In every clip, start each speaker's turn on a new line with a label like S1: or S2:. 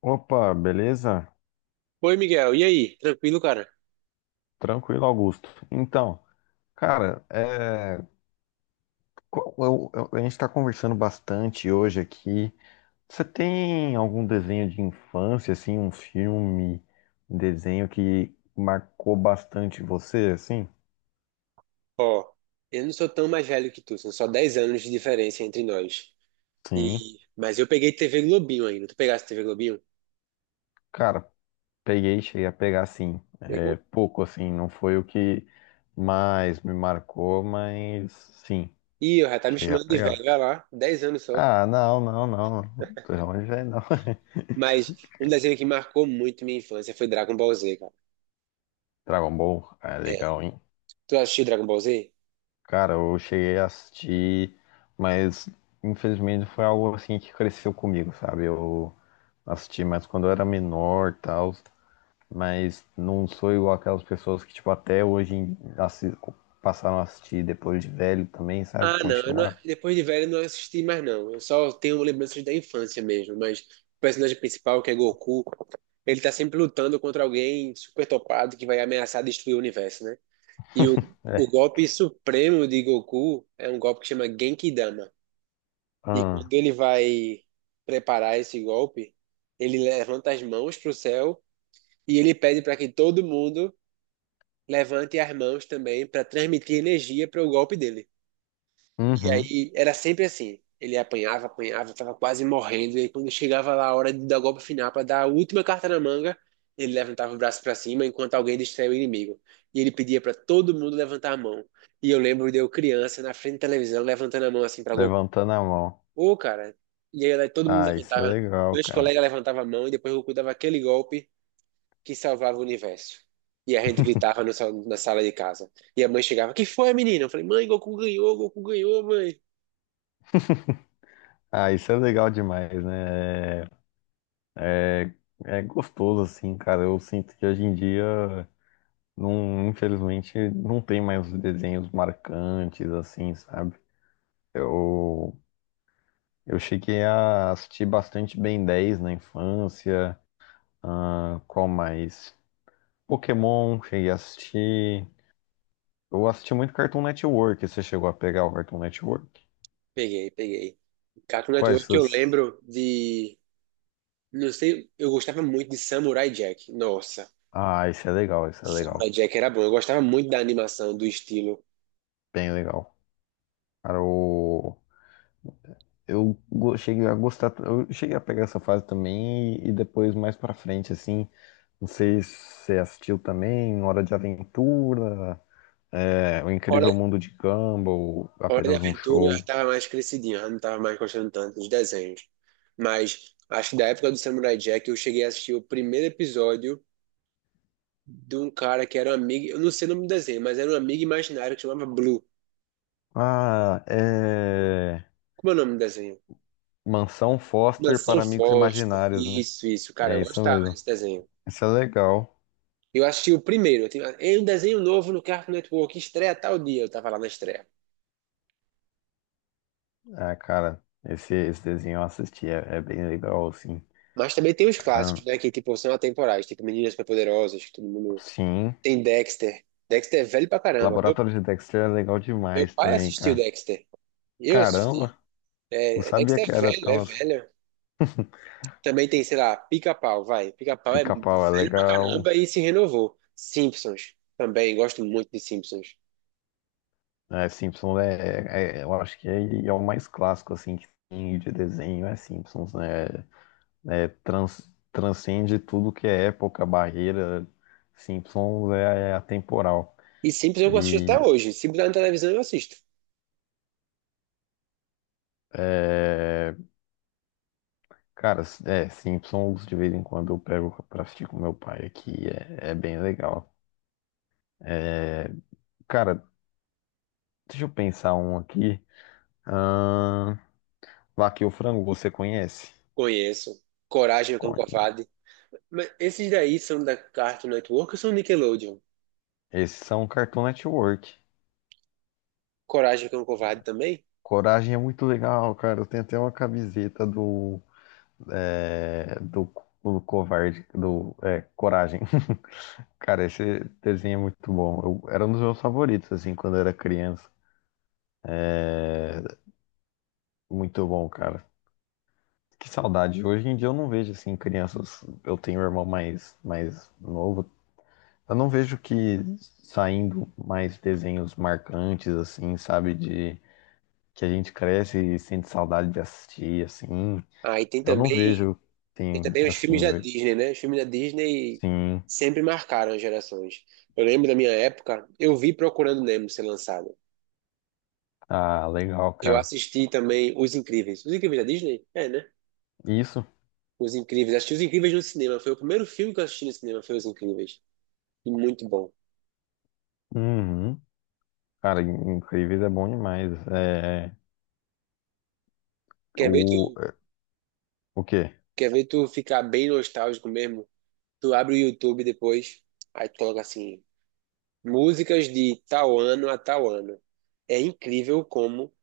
S1: Opa, beleza?
S2: Oi, Miguel. E aí? Tranquilo, cara?
S1: Tranquilo, Augusto. Então, cara, a gente está conversando bastante hoje aqui. Você tem algum desenho de infância, assim, um filme, um desenho que marcou bastante você, assim?
S2: Ó, eu não sou tão mais velho que tu, são só 10 anos de diferença entre nós.
S1: Sim,
S2: Mas eu peguei TV Globinho ainda. Tu pegaste TV Globinho?
S1: cara, peguei, cheguei a pegar, sim. É
S2: Pegou?
S1: pouco, assim, não foi o que mais me marcou, mas sim,
S2: Ih, eu já tá me
S1: cheguei a
S2: chamando de velho,
S1: pegar.
S2: olha lá, 10 anos só.
S1: Ah, não, não, não. De onde vem, não.
S2: Mas um desenho que marcou muito minha infância foi Dragon Ball Z, cara.
S1: Dragon Ball é
S2: É.
S1: legal, hein?
S2: Tu assistiu Dragon Ball Z?
S1: Cara, eu cheguei a assistir, mas infelizmente foi algo assim que cresceu comigo, sabe? Eu assisti mais quando eu era menor, tal, mas não sou igual aquelas pessoas que, tipo, até hoje passaram a assistir depois de velho também, sabe?
S2: Ah, não, eu não-
S1: Continuar.
S2: depois de velho eu não assisti mais não. Eu só tenho lembranças da infância mesmo, mas o personagem principal, que é Goku, ele tá sempre lutando contra alguém super topado que vai ameaçar destruir o universo, né? E o,
S1: É.
S2: o golpe supremo de Goku é um golpe que chama Genki Dama. E quando
S1: Ah,
S2: ele vai preparar esse golpe, ele levanta as mãos para o céu e ele pede para que todo mundo levante as mãos também para transmitir energia para o golpe dele. E
S1: uhum.
S2: aí era sempre assim. Ele apanhava, apanhava, tava quase morrendo. E aí, quando chegava lá a hora de dar o golpe final para dar a última carta na manga, ele levantava o braço para cima enquanto alguém distraía o inimigo. E ele pedia para todo mundo levantar a mão. E eu lembro de eu criança na frente da televisão levantando a mão assim para Goku.
S1: Levantando a mão.
S2: Ô, cara. E aí todo mundo
S1: Ah, isso é
S2: levantava.
S1: legal,
S2: Meus
S1: cara.
S2: colegas levantavam a mão e depois o Goku dava aquele golpe que salvava o universo. E a gente gritava no sal- na sala de casa. E a mãe chegava: Que foi, menina? Eu falei: Mãe, Goku ganhou, mãe.
S1: Ah, isso é legal demais, né? É, é gostoso, assim, cara. Eu sinto que hoje em dia. Não, infelizmente, não tem mais desenhos marcantes, assim, sabe? Eu, eu cheguei a assistir bastante Ben 10 na infância. Ah, qual mais? Pokémon, cheguei a assistir. Eu assisti muito Cartoon Network. Você chegou a pegar o Cartoon Network?
S2: Peguei, peguei. Cartoon
S1: Quais
S2: Network que eu
S1: essas?
S2: lembro de. Não sei, eu gostava muito de Samurai Jack. Nossa,
S1: Ah, esse é legal, esse é
S2: Samurai
S1: legal.
S2: Jack era bom. Eu gostava muito da animação, do estilo.
S1: Bem legal. Cara, cheguei a gostar. Eu cheguei a pegar essa fase também e depois, mais pra frente, assim. Não sei se você assistiu também Hora de Aventura, O
S2: Hora,
S1: Incrível Mundo de Gumball,
S2: Hora de
S1: apenas um
S2: Aventura eu já
S1: show.
S2: tava mais crescidinho, já não tava mais gostando tanto dos desenhos. Mas acho que da época do Samurai Jack eu cheguei a assistir o primeiro episódio de um cara que era um amigo. Eu não sei o nome do desenho, mas era um amigo imaginário que chamava Blue.
S1: Ah, é
S2: Como é o nome do desenho?
S1: Mansão Foster
S2: Mansão
S1: para Amigos
S2: Foster.
S1: Imaginários, né?
S2: Isso, cara,
S1: É
S2: eu
S1: isso
S2: gostava
S1: mesmo.
S2: desse desenho.
S1: Isso é legal.
S2: Eu assisti o primeiro. "Ei, um desenho novo no Cartoon Network, estreia tal dia. Eu tava lá na estreia.
S1: Ah, cara, esse desenho eu assisti, é bem legal, assim.
S2: Mas também tem os
S1: Ah,
S2: clássicos, né? Que, tipo, são atemporais. Tipo, Meninas Superpoderosas, que todo mundo...
S1: sim.
S2: Tem Dexter. Dexter é velho pra caramba. Meu,
S1: Laboratório de Dexter é legal
S2: meu
S1: demais
S2: pai
S1: também,
S2: assistiu
S1: cara.
S2: Dexter. Eu assisti.
S1: Caramba, não
S2: É,
S1: sabia
S2: Dexter
S1: que
S2: é
S1: era
S2: velho, é
S1: tão assim.
S2: velho. Também tem, sei lá, Pica-Pau, vai. Pica-Pau é
S1: Pica-pau é
S2: velho pra
S1: legal.
S2: caramba e se renovou. Simpsons. Também, gosto muito de Simpsons.
S1: É, Simpsons é, eu acho que é o mais clássico assim que tem de desenho, é Simpsons, né? É, transcende tudo que é época, barreira. Simpsons é atemporal.
S2: E Simpsons eu assisto
S1: E
S2: até hoje. Se botar na televisão, eu assisto.
S1: é, cara, é, Simpsons de vez em quando eu pego pra assistir com meu pai aqui, é bem legal. É, cara, deixa eu pensar um aqui. Ahn, Vaca e o Frango, você conhece?
S2: Conheço. Coragem, o Cão
S1: Conhe-
S2: Covarde. Mas esses daí são da Cartoon Network ou são Nickelodeon?
S1: Esses são Cartoon Network.
S2: Coragem que é um covarde também?
S1: Coragem é muito legal, cara. Eu tenho até uma camiseta é, do, do Covarde, do Coragem. Cara, esse desenho é muito bom. Eu, era um dos meus favoritos, assim, quando eu era criança. Muito bom, cara. Que saudade. Hoje em dia eu não vejo, assim, crianças. Eu tenho um irmão mais novo. Eu não vejo que saindo mais desenhos marcantes, assim, sabe? De que a gente cresce e sente saudade de assistir, assim.
S2: Ah, e tem
S1: Eu não
S2: também,
S1: vejo,
S2: tem
S1: tem,
S2: também os filmes
S1: assim,
S2: da
S1: hoje.
S2: Disney, né? Os filmes da Disney
S1: Sim.
S2: sempre marcaram as gerações. Eu lembro da minha época, eu vi Procurando Nemo ser lançado.
S1: Ah, legal,
S2: Eu
S1: cara.
S2: assisti também Os Incríveis. Os Incríveis da Disney? É, né?
S1: Isso.
S2: Os Incríveis. Assisti Os Incríveis no cinema. Foi o primeiro filme que eu assisti no cinema, foi Os Incríveis. E muito bom.
S1: Uhum. Cara, incrível é bom demais. É,
S2: Quer ver
S1: o,
S2: tu,
S1: o quê?
S2: quer ver tu ficar bem nostálgico mesmo? Tu abre o YouTube depois, aí tu coloca assim. Músicas de tal ano a tal ano. É incrível como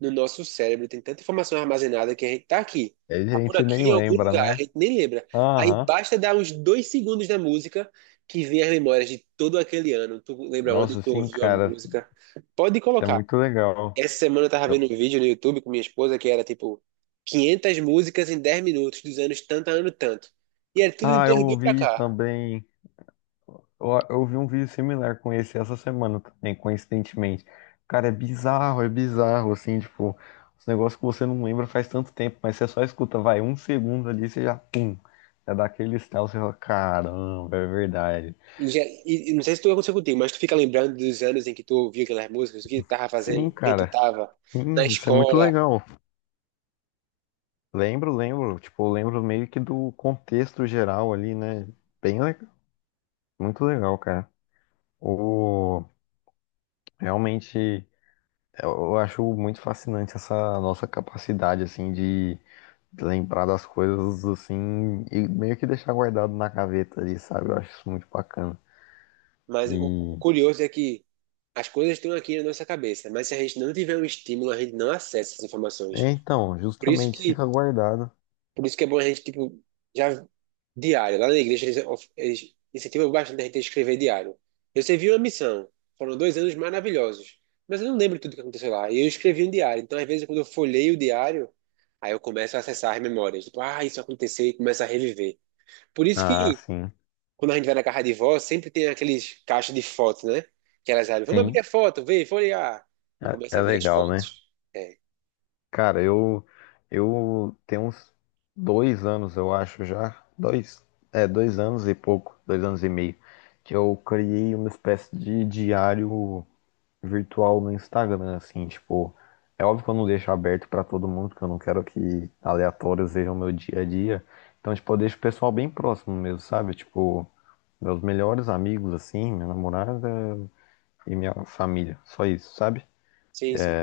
S2: no nosso cérebro tem tanta informação armazenada que a gente tá aqui,
S1: A
S2: tá por
S1: gente
S2: aqui
S1: nem
S2: em algum
S1: lembra,
S2: lugar, a
S1: né?
S2: gente nem lembra. Aí
S1: Aham.
S2: basta dar uns 2 segundos da música que vem as memórias de todo aquele ano. Tu lembra onde
S1: Nossa,
S2: tu
S1: sim,
S2: ouviu a
S1: cara.
S2: música? Pode
S1: Isso é
S2: colocar.
S1: muito legal.
S2: Essa semana eu tava vendo um
S1: Eu-
S2: vídeo no YouTube com minha esposa que era tipo 500 músicas em 10 minutos, dos anos tanto a ano tanto. E era tudo de
S1: ah, eu
S2: 2000 pra
S1: ouvi
S2: cá.
S1: também. Eu vi um vídeo similar com esse essa semana também, coincidentemente. Cara, é bizarro, assim, tipo, os negócios que você não lembra faz tanto tempo, mas você só escuta, vai, um segundo ali, você já, pum, já dá aquele estalo, você fala, caramba, é verdade.
S2: E, já, e não sei se tu aconteceu contigo, mas tu fica lembrando dos anos em que tu ouvia aquelas músicas, o que tu tava
S1: Sim,
S2: fazendo, quem tu
S1: cara,
S2: tava, na
S1: sim, isso é muito
S2: escola.
S1: legal. Lembro, lembro, tipo, eu lembro meio que do contexto geral ali, né? Bem legal, muito legal, cara. O, realmente, eu acho muito fascinante essa nossa capacidade, assim, de lembrar das coisas assim e meio que deixar guardado na gaveta ali, sabe? Eu acho isso muito bacana.
S2: Mas o
S1: E
S2: curioso é que as coisas estão aqui na nossa cabeça, mas se a gente não tiver um estímulo, a gente não acessa essas informações.
S1: é, então,
S2: Por isso
S1: justamente
S2: que
S1: fica guardado.
S2: Por isso que é bom a gente, tipo, já diário. Lá na igreja eles incentivam bastante a gente a escrever diário. Eu servi uma missão. Foram 2 anos maravilhosos. Mas eu não lembro tudo que aconteceu lá. E eu escrevi um diário. Então, às vezes, quando eu folheio o diário, aí eu começo a acessar as memórias. Tipo, ah, isso aconteceu e começo a reviver. Por isso
S1: Ah,
S2: que,
S1: sim.
S2: quando a gente vai na casa de vó, sempre tem aqueles caixas de fotos, né? Que elas abrem. Vamos abrir
S1: Sim.
S2: a foto, ver, folhear. E
S1: É,
S2: começa
S1: é
S2: a ver as
S1: legal, né?
S2: fotos. É.
S1: Cara, eu tenho uns 2 anos, eu acho já. Dois anos e pouco, 2 anos e meio, que eu criei uma espécie de diário virtual no Instagram, assim, tipo, é óbvio que eu não deixo aberto pra todo mundo, porque eu não quero que aleatórios vejam meu dia a dia. Então, tipo, eu deixo o pessoal bem próximo mesmo, sabe? Tipo, meus melhores amigos, assim, minha namorada e minha família, só isso, sabe?
S2: Sim, sim.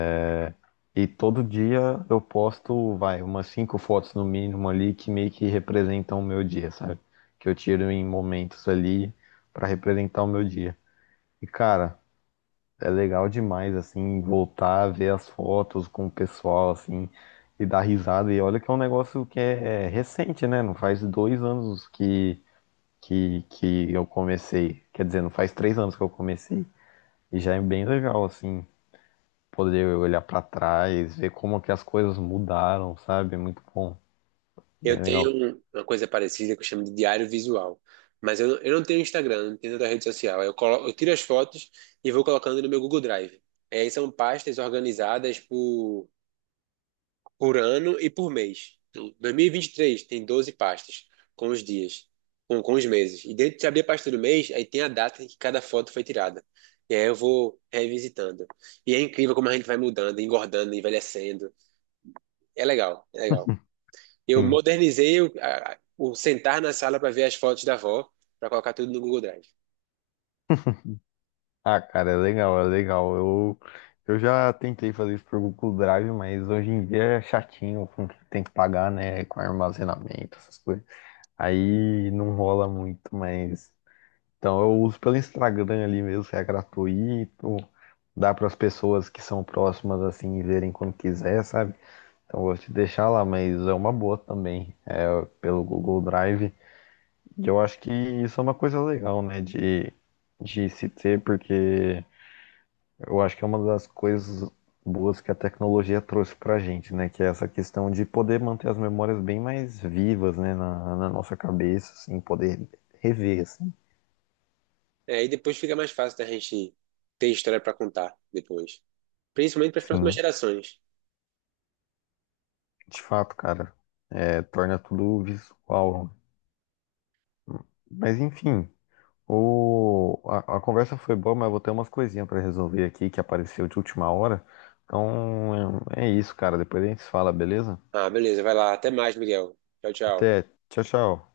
S1: E todo dia eu posto, vai, umas cinco fotos no mínimo ali que meio que representam o meu dia, sabe? Que eu tiro em momentos ali pra representar o meu dia. E, cara, é legal demais, assim, voltar a ver as fotos com o pessoal, assim, e dar risada. E olha que é um negócio que é recente, né? Não faz 2 anos que eu comecei. Quer dizer, não faz 3 anos que eu comecei. E já é bem legal, assim, poder olhar pra trás, ver como que as coisas mudaram, sabe? É muito bom, bem
S2: Eu tenho
S1: legal.
S2: uma coisa parecida que eu chamo de diário visual. Mas eu não tenho Instagram, não tenho outra rede social. Eu tiro as fotos e vou colocando no meu Google Drive. É, e são pastas organizadas por ano e por mês. Então, 2023 tem 12 pastas com os dias, com os meses. E dentro de abrir a pasta do mês, aí tem a data em que cada foto foi tirada. E aí eu vou revisitando. E é incrível como a gente vai mudando, engordando, envelhecendo. É legal, é legal. Eu
S1: Sim.
S2: modernizei o sentar na sala para ver as fotos da avó, para colocar tudo no Google Drive.
S1: Ah, cara, é legal, é legal. Eu já tentei fazer isso por Google Drive, mas hoje em dia é chatinho com o que tem que pagar, né? Com armazenamento, essas coisas. Aí não rola muito, mas. Então eu uso pelo Instagram ali mesmo, que é gratuito. Dá para as pessoas que são próximas assim verem quando quiser, sabe? Então eu vou te deixar lá, mas é uma boa também, é pelo Google Drive. E eu acho que isso é uma coisa legal, né? De se ter, porque. Eu acho que é uma das coisas boas que a tecnologia trouxe pra gente, né? Que é essa questão de poder manter as memórias bem mais vivas, né? Na nossa cabeça, assim, poder rever, assim.
S2: É, e depois fica mais fácil da gente ter história para contar depois. Principalmente para as próximas
S1: Sim,
S2: gerações.
S1: de fato, cara. É, torna tudo visual. Mas enfim, a conversa foi boa, mas eu vou ter umas coisinhas pra resolver aqui que apareceu de última hora. Então é isso, cara. Depois a gente se fala, beleza?
S2: Ah, beleza, vai lá. Até mais, Miguel. Tchau, tchau.
S1: Até. Tchau, tchau.